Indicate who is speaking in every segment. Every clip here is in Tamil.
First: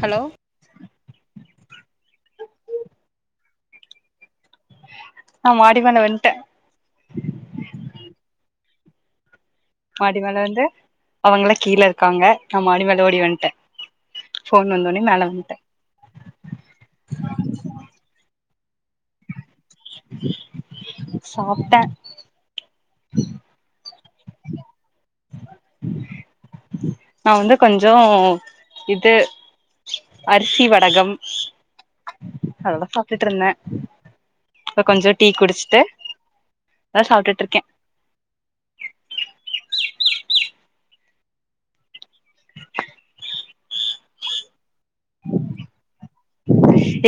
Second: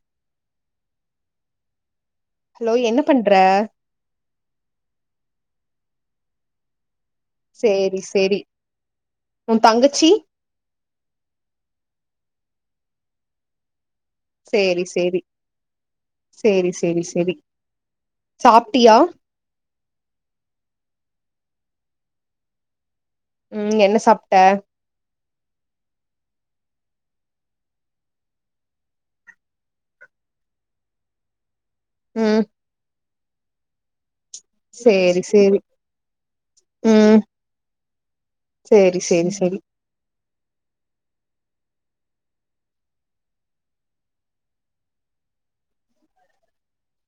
Speaker 1: ஹலோ
Speaker 2: ஹலோ என்ன பண்ற
Speaker 1: நா மாடி மேல வந்ட்ட
Speaker 2: சேரி சேரி உன் தங்கச்சி
Speaker 1: மாடி மேல வந்து அவங்கலா கீழ இருக்காங்க நா மாடி மேல ஓடி வந்ட்ட
Speaker 2: சேரி சேரி சேரி சேரி செரி சாப்ட்டியா
Speaker 1: சாப்ட்ட
Speaker 2: உம் என்ன சாப்ட்ட
Speaker 1: நா வந்து கொஞ்சோ இது அரிசி வடகம்
Speaker 2: ம்
Speaker 1: ஹலஹோ ட்டுட்ருந்த
Speaker 2: சேரி சேரி
Speaker 1: அதா
Speaker 2: உம்
Speaker 1: சாப்ட்டுட்ருக்கே
Speaker 2: சேரி சேரி செரி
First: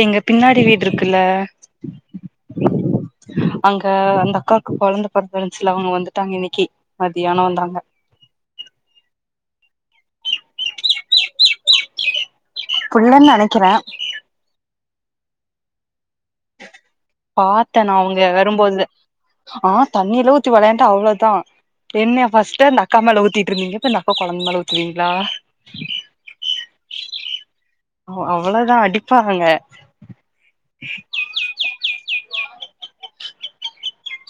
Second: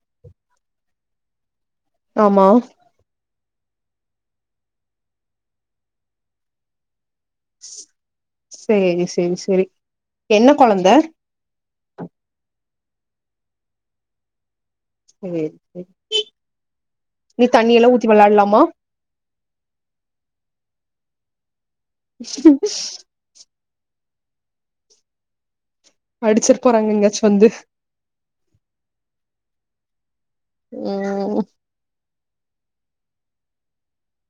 Speaker 1: எங்க பின்னாடி வீட்ருக்குல்ல
Speaker 2: ஆமா
Speaker 1: அங்க அந்த அக்காக்கு கொழந்த பொறந்துருன்ச்சுல அவ்ங்க வந்துட்டாங்க இன்னக்கி
Speaker 2: ஸ் சேரி சேரி செரி என்ன கொழந்த
Speaker 1: புல்லுன்னு நனைக்கிற
Speaker 2: [unintelligible] தண்ணி
Speaker 1: பாத்த
Speaker 2: எல்லா
Speaker 1: நா
Speaker 2: ஊத்தி
Speaker 1: அவங்க
Speaker 2: வெளாட்லாமா
Speaker 1: வரும்போது ஆ தண்ணியில்லா ஊத்தி வெளான் து அவ்ளோதா எண்ண ஃபர்ஸ்டு அந்த அக்கா மேல உத்திட்டுருதிங்க இப்ப அந்த அக்கா கொழந்த் மேல ஊத்துவீங்ளா
Speaker 2: அடிச்சிருப்பாரு அங்கெங்காச் வந்து
Speaker 1: ஆமா அவ்ளோ தா அடிப்பாங்கள
Speaker 2: ம்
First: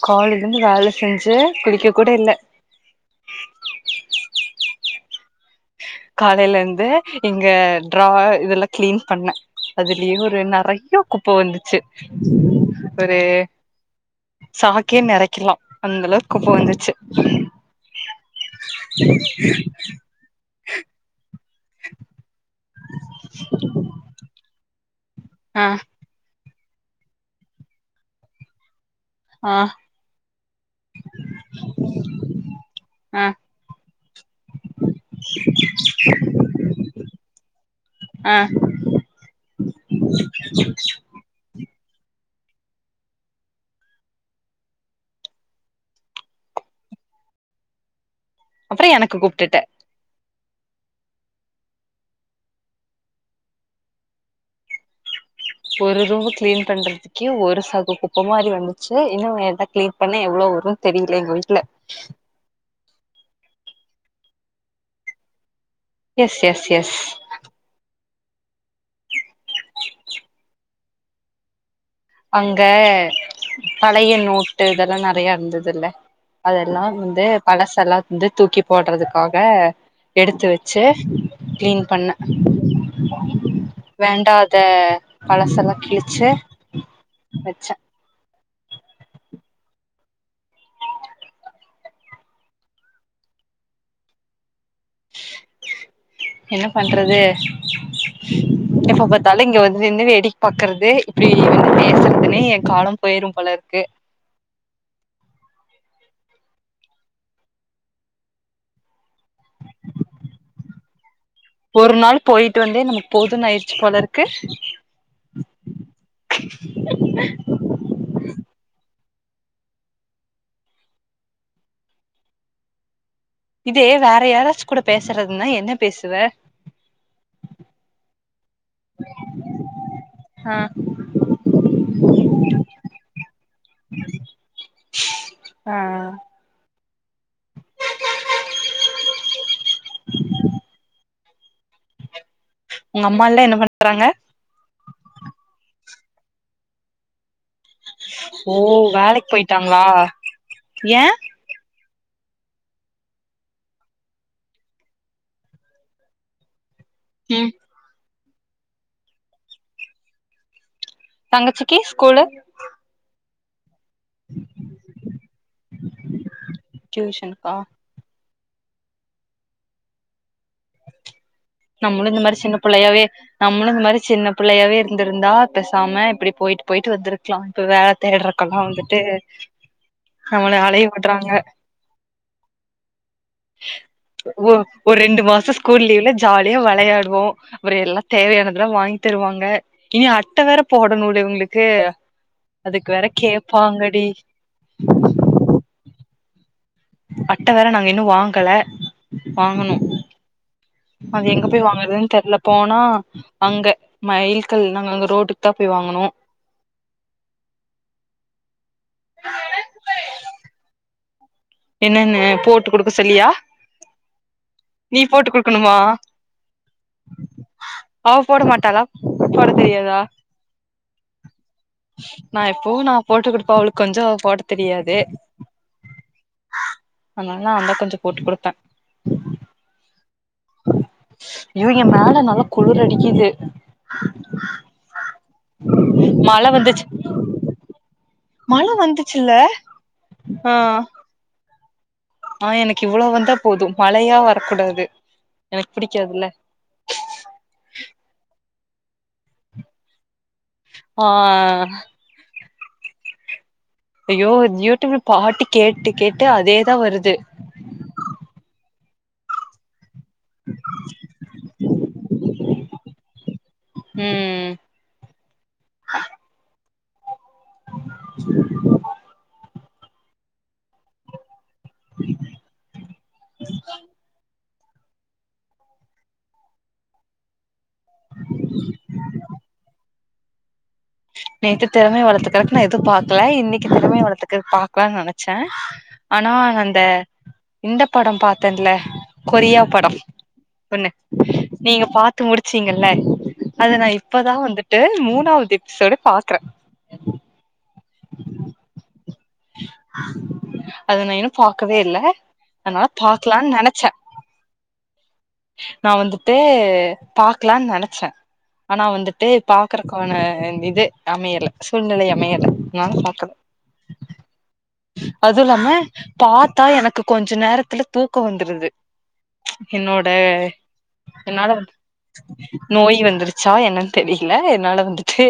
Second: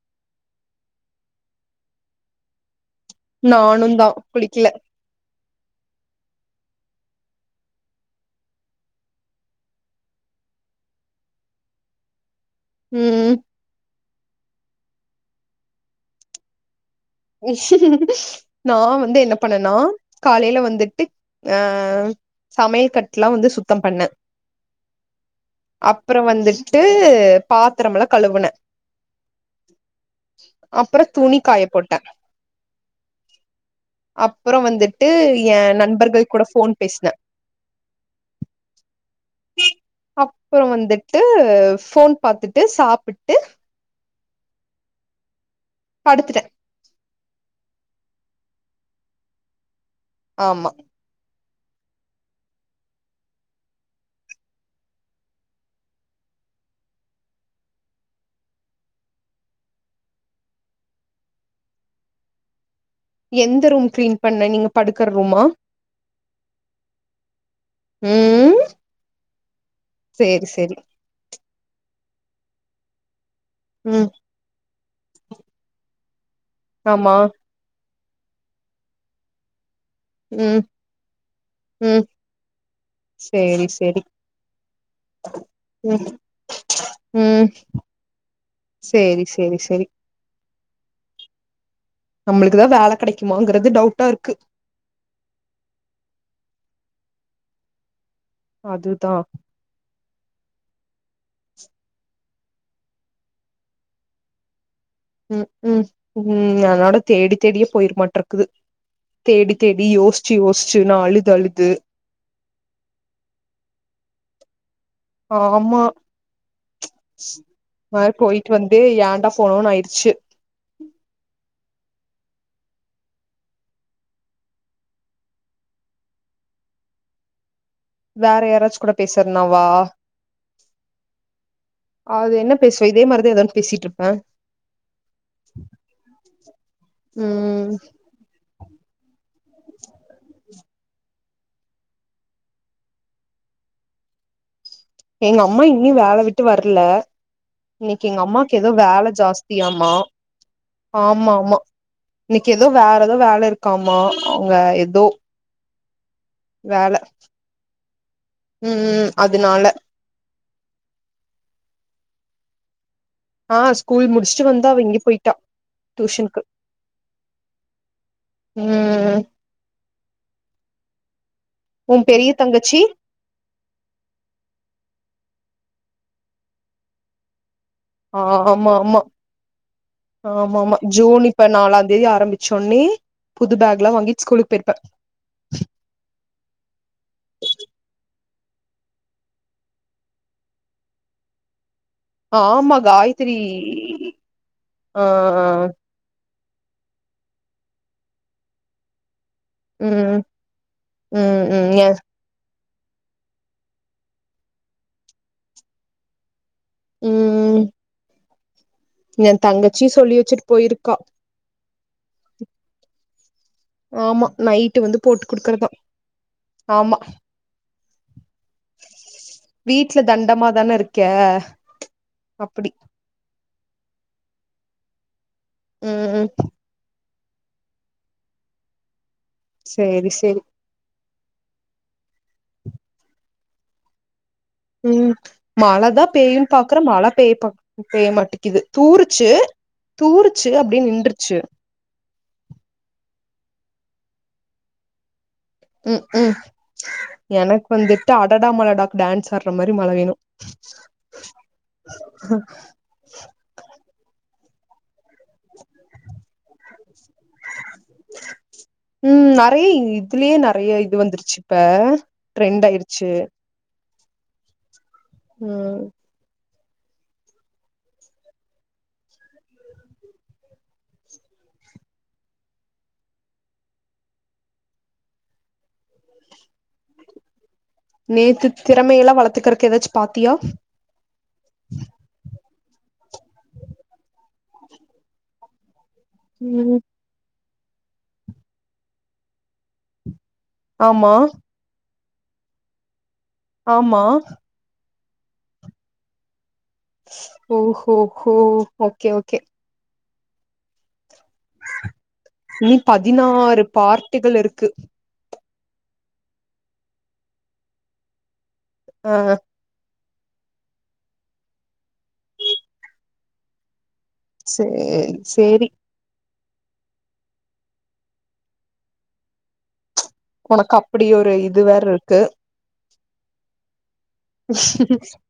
Speaker 1: காலலிந்து வேல செஞ்சே குளிக்க கூட இல்ல
Speaker 2: நானு தா குளிக்கல
Speaker 1: காலேல இந்து எங்க டரா இதெல்லா க்ளீன் பண்ண அதிலியு ஒரு நெறையா குப்ப வந்துச்சு ஒரு
Speaker 2: ம்
Speaker 1: சாக்கயே நெறைக்லா அந்தளவுக்கு குப்ப வந்துச்சு
Speaker 2: நா வந்து என்ன பண்ண னா கா லேல வந்துட்டுக் அ சமையல் கட்லா வந்து சுத்தம் பண்ண
Speaker 1: ஆ
Speaker 2: அப்ற வந்திட் டு பாத்திரம்ல கழுவுனே
Speaker 1: ஆ
Speaker 2: அப்றோ துணி காய போட்
Speaker 1: ஆ
Speaker 2: அப்றோ வந்திட்டு ஏ நண்பர்கள் கூட ஃபோன் பேசுன
Speaker 1: ஆ
Speaker 2: அப்போ வந்திட்டு ஃபோன் பாத்திட்டு சாப்பிட்டு படுத்துட்டே
Speaker 1: அப்றோ எனக்கு கூப்டுட்ட
Speaker 2: ஆமா
Speaker 1: ஒரு ரூம்ப கிளீன் பண்றதுக்கே ஒரு சாக் குப்ப மாரி வந்துச்சு இன்னு எத கிளீன் பண்ண எவ்ளோ வரு தெரில எங்க வீட்ல
Speaker 2: எந்த ரூம் க்ளீன் பண்ண நீங்க படுக்கற ரூமா
Speaker 1: எஸ் எஸ் எஸ்
Speaker 2: ம் சேரி சேரி
Speaker 1: அங்க
Speaker 2: ம்
Speaker 1: பழைய நோட்டு இதெல்லா நறையா இர்ந்துதில்ல அதெல்லா
Speaker 2: ஆமா
Speaker 1: வந்து பழ செல்லாக் வந்து தூக்கி போட்றதுக்காக எடுத்து
Speaker 2: ம்
Speaker 1: வச்சு கிளீன்
Speaker 2: ம்
Speaker 1: பண்ண
Speaker 2: சேரி சேரி
Speaker 1: வேண்டாத பழசெல்லா கிழிச்சு
Speaker 2: உம்
Speaker 1: வச்சே
Speaker 2: சேரி செரி செரி நம்மளுக்குதான் வேலை கிடைக்குமாங்கறது டவுட்டா இருக்கு
Speaker 1: என்ன பண்றது எப்ப
Speaker 2: அதுதா
Speaker 1: பாத்தாலு இங்க வந்துநின்னு வேடி பாக்கறது இப்டி வந்து பேசுறதுன்னே என் காலம் போயிரும் போல இருக்கு
Speaker 2: உம் உம் உம் அதனட தேடி தேடியே போயிரமாட்ருக்குது தேடி தேடி யோசிச்சு யோசிச்சு நாலு
Speaker 1: ஒரு நாள் போயிட்டு வந்தே நமக்கு போதுன்னு ஆயிறுச்சு போல இருக்கு
Speaker 2: ஆஹ் ஆமா ப்ச் வேற போயிட்டு வந்து எ டா போனோனு ஆயிருச்சு
Speaker 1: இதே வேற யாராச்சு கூட பேசுறதுன்னா என்ன பேசுவ
Speaker 2: வேற யாராச்சுகூட பேசுறனாவா
Speaker 1: ஆ
Speaker 2: அது என்ன பேசுவ இதே மாதிரிதான் ஏதன்னு பேசிட்டு இருப்பேன்
Speaker 1: ஆ
Speaker 2: ம்
Speaker 1: உங்க அம்மால்லா என்ன பண்றாங்க
Speaker 2: எங்க அம்மா இன்னு வேல விட்டு வரல இன்னைக்கு எங்க
Speaker 1: ஓ
Speaker 2: அம்மாக்கு ஏதோ வேலை
Speaker 1: வேலைக்கு போயிட்டாங்களா
Speaker 2: ஜாஸ்தியாம
Speaker 1: ஏ
Speaker 2: ஆமா ஆமா இன்னைக்கு ஏதோ வேற ஏதோ வேல இருக்காமா அவுங்க ஏதோ வேல
Speaker 1: ம்
Speaker 2: ம் ம் ம் அதனால
Speaker 1: தங்கச்சிக்கி ஸ்கூலு
Speaker 2: ஆ ஸ் ஸ்கூல் முடிச்சுட்டு வந்தா அவெங்கி போயிட்டா டியூஷனுக்கு
Speaker 1: டியூஷனுக்கா
Speaker 2: உம்
Speaker 1: நம்மளும் இந்த மாரி சின்ன புள்ளையாவே நம்மளும் இந்த மாரி சின்ன புள்ளையாவே இருந்திருந்தா ப்பசாம இப்டி போயிட்டு போயிட்டு வந்திருக்கலாம்
Speaker 2: ஆ ஆமா ஆமா ஆமா
Speaker 1: நம்மள
Speaker 2: ஆமா
Speaker 1: அலைய
Speaker 2: ஜூன்
Speaker 1: விடுறாங்க
Speaker 2: இப்ப நாலாந் தேதி ஆரம்பிச்சோன்னே புது பேக் எல்லாம் வாங்கி ஸ்கூலுக்கு
Speaker 1: ஒ
Speaker 2: போயிருப்பேன்
Speaker 1: ஒரு ரெண்டு மாசோ ஸ்கூல் லீவ்ல ஜாலியா வெளையாடுவோம் அப்புறம் எல்லாம் தேவையானதெல்லா வாங்கி தருவாங்க இனும் அட்டை வேற போடணுள்ள இவங்களுக்கு
Speaker 2: ஆ ஆமா
Speaker 1: அதுக்கு வேற
Speaker 2: காயத்தரி
Speaker 1: கேப்பாங்கடி
Speaker 2: ஆஹ்ஹ்
Speaker 1: அட்ட வேற நாங்க இன்னு வாங்கல வாங்கணு
Speaker 2: ம்
Speaker 1: அது
Speaker 2: ம்
Speaker 1: எங்க போய்
Speaker 2: ம் எ
Speaker 1: வாங்குறதுன்னு தெர்ல போனா அங்க மயில்கல் நாங்க அங்க ரோடுக்கு தான் போய் வாங்கனு
Speaker 2: உம் ம் என் தங்கச்சி சொல்லி வச்சிட்டு போயிருக்கா
Speaker 1: என்னன்ன போட்டு குடுக்க சொல்லியா
Speaker 2: ஆமா நைட்டு வந்து
Speaker 1: நீ போட்டு
Speaker 2: குடுக்கறதா
Speaker 1: குடுக்கணுமா
Speaker 2: ஆமா
Speaker 1: அவ போட மாட்டாளா போட
Speaker 2: வீட்ல
Speaker 1: தெரியாதா
Speaker 2: தண்டமா தான இருக்க
Speaker 1: நா
Speaker 2: அப்டி
Speaker 1: எப்போ நா போட்டு கொடுப்ப அவ கொஞ்சோ போட தெரியாது
Speaker 2: உம் உம்
Speaker 1: அதனால நாந்த கொஞ்சோ போட்டு கொடுத்த
Speaker 2: சரி சரி
Speaker 1: யோ என் மேல நல்லா குழுர் அடிக்குிது
Speaker 2: உஹம் மழைதா
Speaker 1: மழ
Speaker 2: பெய்யும்ன்னு பாக்குற
Speaker 1: வந்துச்சு
Speaker 2: மழை பெய்ய பெய்ய மாட்டி கிது
Speaker 1: மழ
Speaker 2: தூறுச்சு
Speaker 1: வந்துச்சுல்ல
Speaker 2: தூருச்சு அப்படினு நின்றுச்சு
Speaker 1: ஆஹ் எனக்கு இவ்வளவு வந்தா போது மழையா வரக்கூடாது எனக்கு
Speaker 2: உம்
Speaker 1: பிடிக்காதுல்ல
Speaker 2: கும் எனக்கு வந்துட்டு அடடாமல டான்ஸ் ஆடுற மாதிரி மழ வேணும்
Speaker 1: ஆஹ் ஐயோ யூடியூப்ல பாட்டு கேட்டு கேட்டு அதேதா வருது
Speaker 2: உம் நரைய இதுலயே நிறைய இது வந்துருச்சு இப்ப ட்ரெண்ட் ஆயிடுச்சு
Speaker 1: உஹம்
Speaker 2: உம் நேத்து திறமையெல்லா வளர்த்துறக்கு ஏதாச்சு பாத்தியா
Speaker 1: நேத்து திறமை வளர்த்துறக்கு நா எதுவு பாக்கல இன்னைக்கு திறமை வளருக்குற பாக்கலாம்னு நினைச்ச ஆனா அந்த
Speaker 2: ம்
Speaker 1: இந்த படம் பாாரத்தேன்ல கொரியா படம் சொன்னு
Speaker 2: ஆமா
Speaker 1: நீங்க பாத்து த்து முடிச்சிங்கல்ல அது நான்
Speaker 2: ஆமா
Speaker 1: இப்பதா வந்துட்டு மூணாவது எபிசோட பாக்குறேன்
Speaker 2: ஓ ஹோ ஓகே ஓ கே
Speaker 1: அதுன இன்னு பாக்கவே இல்ல
Speaker 2: இனி
Speaker 1: அதனால
Speaker 2: பதினாறு பார்ட்டகள் இருக்கு
Speaker 1: நான் வந்துட்டு பாக்கலான்னு நினைச்சேன் ஆனா
Speaker 2: ஆ
Speaker 1: வந்துட்டு பாக்குற போன இது அமையல சூழ்நிலை அமையல அதனால பாக்கல
Speaker 2: செரி செரி
Speaker 1: பார்த்தா எனக்கு கொஞ்சோ நேரத்துல தூக்கோ வந்துருது என்னோ
Speaker 2: உனக்கு அப்படி ஒரு
Speaker 1: என்னால
Speaker 2: இது வேற இருக்கு
Speaker 1: நோய் வந்துருச்சா என்னன்னு தெரியல என்னால வந்துட்டு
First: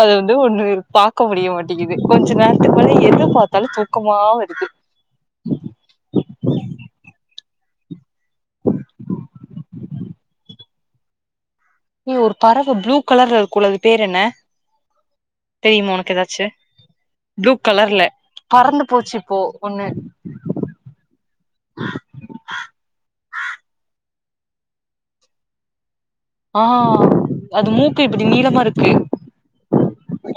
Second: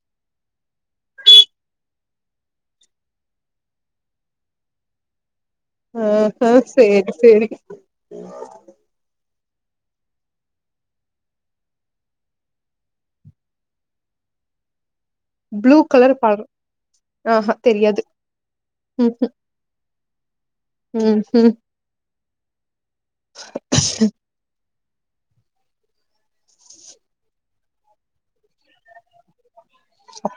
Speaker 1: அத வந்து ஒன்னு பார்க்க முடிய மாட்டிக் கொஞ்சோ நேரத்துக்மேல எது பார்த்தாலும் தூக்கம வருது
Speaker 2: ஆஹா சேரி சேரி
Speaker 1: நீ ஒரு பறவ ப்ளூ கலர்ல இருக்கும்ல அது பேர் என்ன
Speaker 2: ப்ளூ
Speaker 1: தெரியுமா உனக்கு
Speaker 2: கலர் பழ
Speaker 1: ஏதாச்சு ப்ளூ
Speaker 2: ஆஹா தெரியாது
Speaker 1: கலர்ல பறந்து போச்சுப்போ ஒண்ணு
Speaker 2: உஹம் உஹம்
Speaker 1: ஆஹ் அது மூக்கு இப்டி நீளமா இருக்கு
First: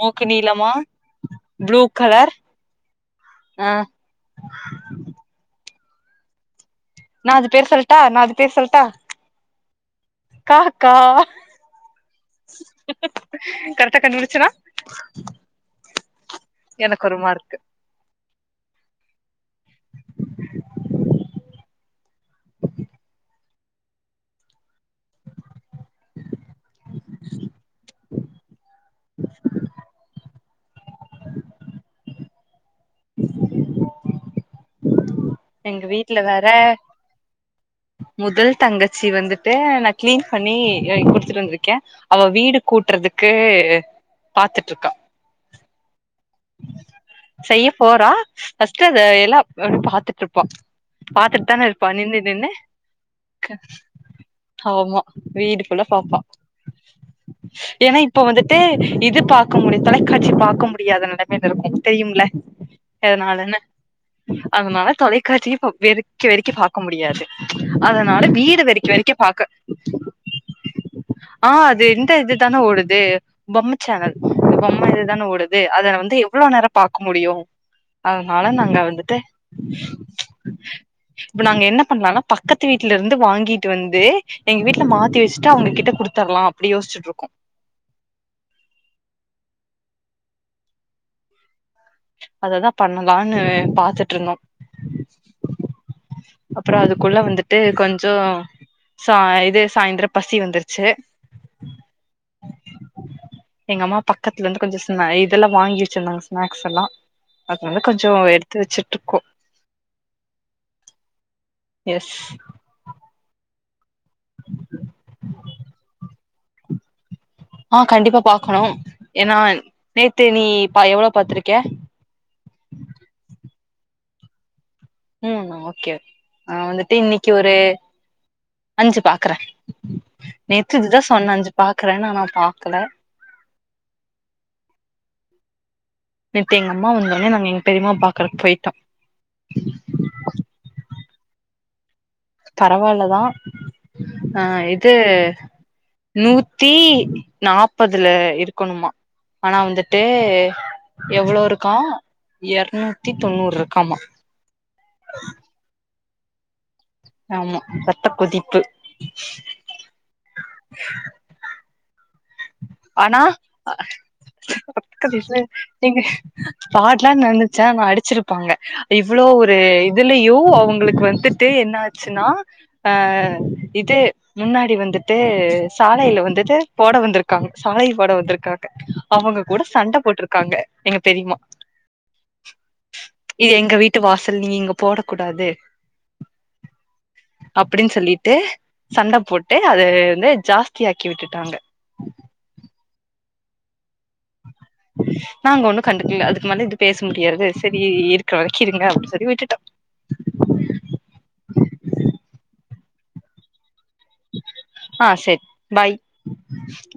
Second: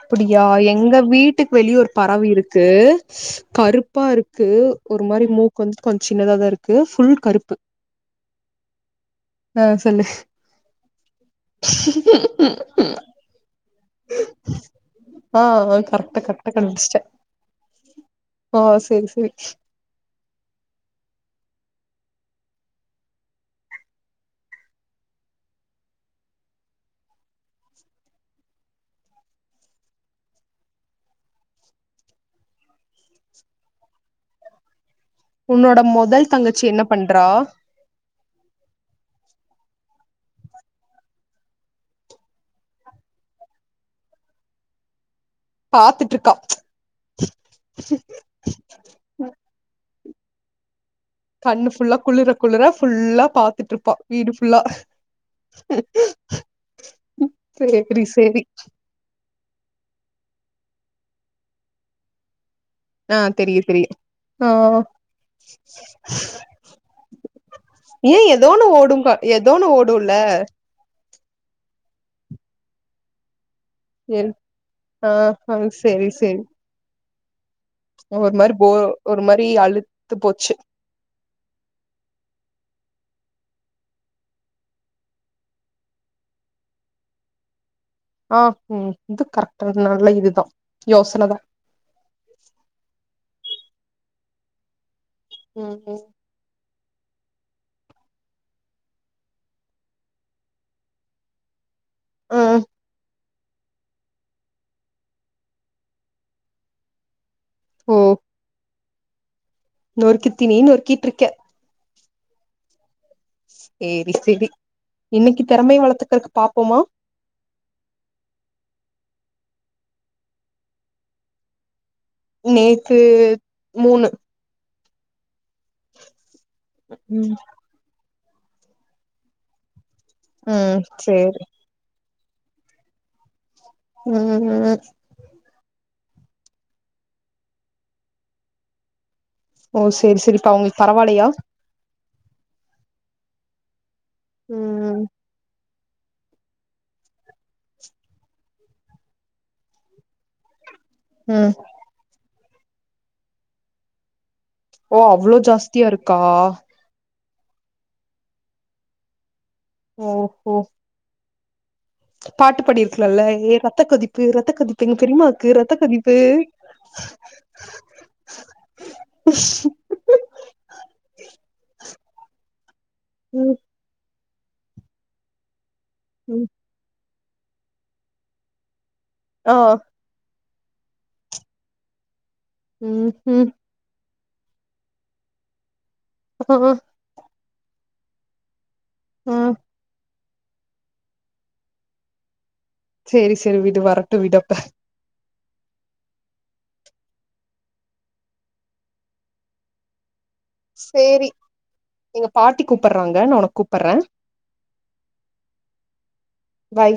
Speaker 1: மூக்கு நீளமா
Speaker 2: எங்க வீட்டுக்கு வெளிய
Speaker 1: ப்ளூ
Speaker 2: ஒரு பறவை
Speaker 1: கலர்
Speaker 2: இருக்கு
Speaker 1: ஆ
Speaker 2: கருப்பா இருக்கு ஒரு மாரி மூக்கு வந்து கொஞ்ச் சின்னத தான் இருக்கு ஃபுல்
Speaker 1: நான் அது
Speaker 2: கருப்பு
Speaker 1: பேரு சொல்ட்டா நான் அது பேரு சொல்ட்டா
Speaker 2: ஆ சொல்லு
Speaker 1: காக்கா கண்டுபிடிச்சனா
Speaker 2: ஆஹ் கரெக்டா கரெக்டா கண்டுப்பிடுச்சுட்ட
Speaker 1: எனக்கு ஒரு மார்க்கு
Speaker 2: ஹ சரி சரி உன்னோட
Speaker 1: எங்க வீட்ல
Speaker 2: முதல் தங்கச்சி
Speaker 1: வேற
Speaker 2: என்ன பண்றா
Speaker 1: முதல் தங்கச்சி வந்துட்டு நான் கிளீன் பண்ணி குடுத்துட்டு வந்திருக்கேன் அவ வீடு கூட்டுறதுக்கு பாத்துட்டு இருக்கா
Speaker 2: பாத்துட்டு இருக்
Speaker 1: செய்ய போறா ஃபர்ஸ்ட்ட் அத எல்லாம் பாத்து ப்பா பாரத்துட்டு தான
Speaker 2: கண்ணு
Speaker 1: இருப்பா
Speaker 2: ஃபுல்லா
Speaker 1: நின்னு
Speaker 2: குளிர
Speaker 1: நின்னு
Speaker 2: குளிர ஃபுல்லா பாத்துட்டு இருப்பா வீடு ஃபுல்லா
Speaker 1: ஆமா வீடு போள்ள பாரப்பா ஏன்னா
Speaker 2: சேரி
Speaker 1: இப்ப
Speaker 2: சேரி
Speaker 1: வந்துட்டு இது பார்கக்க முடிய தல கட்சி பார்க்க முடியாததுனால இருக்கூ தெரியும்ல
Speaker 2: ஆ
Speaker 1: எனாலன
Speaker 2: தெரியு தெரியு ஆ
Speaker 1: அதனால தொலைக்காட்சியே வெறுக்கெ வெறுக்கெ பாார்க்க முடியாது
Speaker 2: ஏ
Speaker 1: அதனால வீடு
Speaker 2: ஏதோன்னு
Speaker 1: வெறுக்கெ
Speaker 2: ஓடும்கா
Speaker 1: வெறுக்கெ பாக்க
Speaker 2: ஏதோன்னு ஓடும்ல
Speaker 1: ஆஹ் அது எந்த இதுதான ஓடுது பொம்ம சேனல் பொம்ம
Speaker 2: ஆ
Speaker 1: இதுதான
Speaker 2: ஆ
Speaker 1: ஓடுது அதல
Speaker 2: செரி
Speaker 1: வந்து
Speaker 2: செரி
Speaker 1: எவ்ளோ நேரம் க்க முடியும்
Speaker 2: ஒரு மாரி போ ஒரு மாரி அழுத்து போச்சு
Speaker 1: இப்ப நாங்க என்ன பண்ணலாம்னா பக்கத்து வீட்ல இருந்து வாங்கிட்டு வந்து எங்க வீட்டுல மாத்தி வச்சுட்டு அவங்க கிட்ட கொடுத்தரலாம் அப்டி யோசிச்சுட்டு இருக்கோம்
Speaker 2: ஆ ம் இது கரெக்ட் நல்ல இதுதா யோசனதா
Speaker 1: அததா பண்ணு லா ன்னு பாத்துட்ருந்தோ
Speaker 2: ம் ம்
Speaker 1: அப்றோ அதுக்குள்ள வந்துட்டு கொஞ்சோ சாய் இது சாய்ந்தர பசி வந்துருச்சு
Speaker 2: ஆ
Speaker 1: எங்க அம்மா பக்கத்துலந்து கொஞ்ச சொன்னா ஏ இதெல்லா வாங்கி வச்சிருந்தாங்க ஸ்நாக்ஸ் எல்லா அது வந்து கொஞ்சோ எடுத்து வச்சிட்
Speaker 2: நொறுக்குத்தீனி நொறுக்கிட்ருக்க
Speaker 1: எஸ்
Speaker 2: சேரி சேரி இன்னக்கி திறமைய வளர்த்துக்கறக்கு பாப்போமா
Speaker 1: ஆ கண்டிப்பா பாக்கணும் ஏன்னா நேத்து நீ பா எவ்ளோ பாத்துருக்கே
Speaker 2: நேத்து மூணு
Speaker 1: மூணா ஓகே ஆ வந்துட்டு இன்னக்கி
Speaker 2: ம்
Speaker 1: ஒரு அஞ்சு பாக்குறே நேத்து
Speaker 2: ம்
Speaker 1: இதுதா சொன்ன
Speaker 2: சேரி
Speaker 1: அஞ்சு பாக்குறேன்னு ஆனா பாக்குல
Speaker 2: ம் ம்
Speaker 1: நேத்து எங்க அம்மா வந்தாங்க நாங்க எங்க பெரியமாவ பாக்குறக்கு போயிட்டோ
Speaker 2: ஓ சேரி சேரிப்பா அவங்களுக் பரவால்லயா
Speaker 1: பரவால்லதா ஆ இது
Speaker 2: ம்
Speaker 1: நூத்தி நாப்பதுல இருக்கணுமா ஆனா வந்துட்டு
Speaker 2: ம்
Speaker 1: எவ்ளோருக்கோ எறநூத்தி தொண்ணூற்ருக்காமா
Speaker 2: ஓ அவ்ளோ ஜாஸ்தியா இருக் க்கா
Speaker 1: ஆமா ரத்த கொதிப்பு
Speaker 2: ஓஹோ பாட்டு
Speaker 1: ஆனா,
Speaker 2: பாடிருக்கலால்ல ஏ ரத்த கொதிப்பு ரத்த கொதிப்பு எங்க பெரிம்மாக்கு
Speaker 1: [unintelligible]
Speaker 2: ரத்த
Speaker 1: நீங்க
Speaker 2: கொதிப்பு
Speaker 1: பாட்லா நெனச்சே ஆனா அடிச்சிருப்பாங்க இவ்ளோ ஒரு இதுலியு அவங்களுக்கு வந்துட்டு என்னா ச்சுன்னா ஆ
Speaker 2: ம்
Speaker 1: இது முன்னாடி வந்துட்டு சாலையில
Speaker 2: ம்
Speaker 1: வந்துட்டு போட வந்துருக்கு க்காங்க சாலை போட வந்துருக்காங்க. அவங்க
Speaker 2: ஆ
Speaker 1: கூட சண்ட போட்ருக்காங்க எங்க பெரிம்மா
Speaker 2: ம் ம்
Speaker 1: இது எங்க வீட்டு வாச நீங்க இங்க போடக்கூடாது
Speaker 2: ஹும்
Speaker 1: அப்டின்னு சொல்லிட்டு சண்ட
Speaker 2: ஆ
Speaker 1: போட்டு அது வந்து ஜாஸ்தியாக்கி விட்டுட்டாங்க
Speaker 2: சேரி சேரி வீடு வர டு விடட்டஹ்
Speaker 1: நாங்க ஒன்னு கண்டுக்கல அதுக்கு மேல இது பேச முடியாது சரி இருக்கிற வரைக்கு இருங்க அப்டின்னு சொல்லி விட்டுட்டோ
Speaker 2: சேரி எங்க பாட்டி கூப்புடுறாங்க நா உனக் கூப் புறே
Speaker 1: ஆஹ் சர் பாய்
Speaker 2: பாய்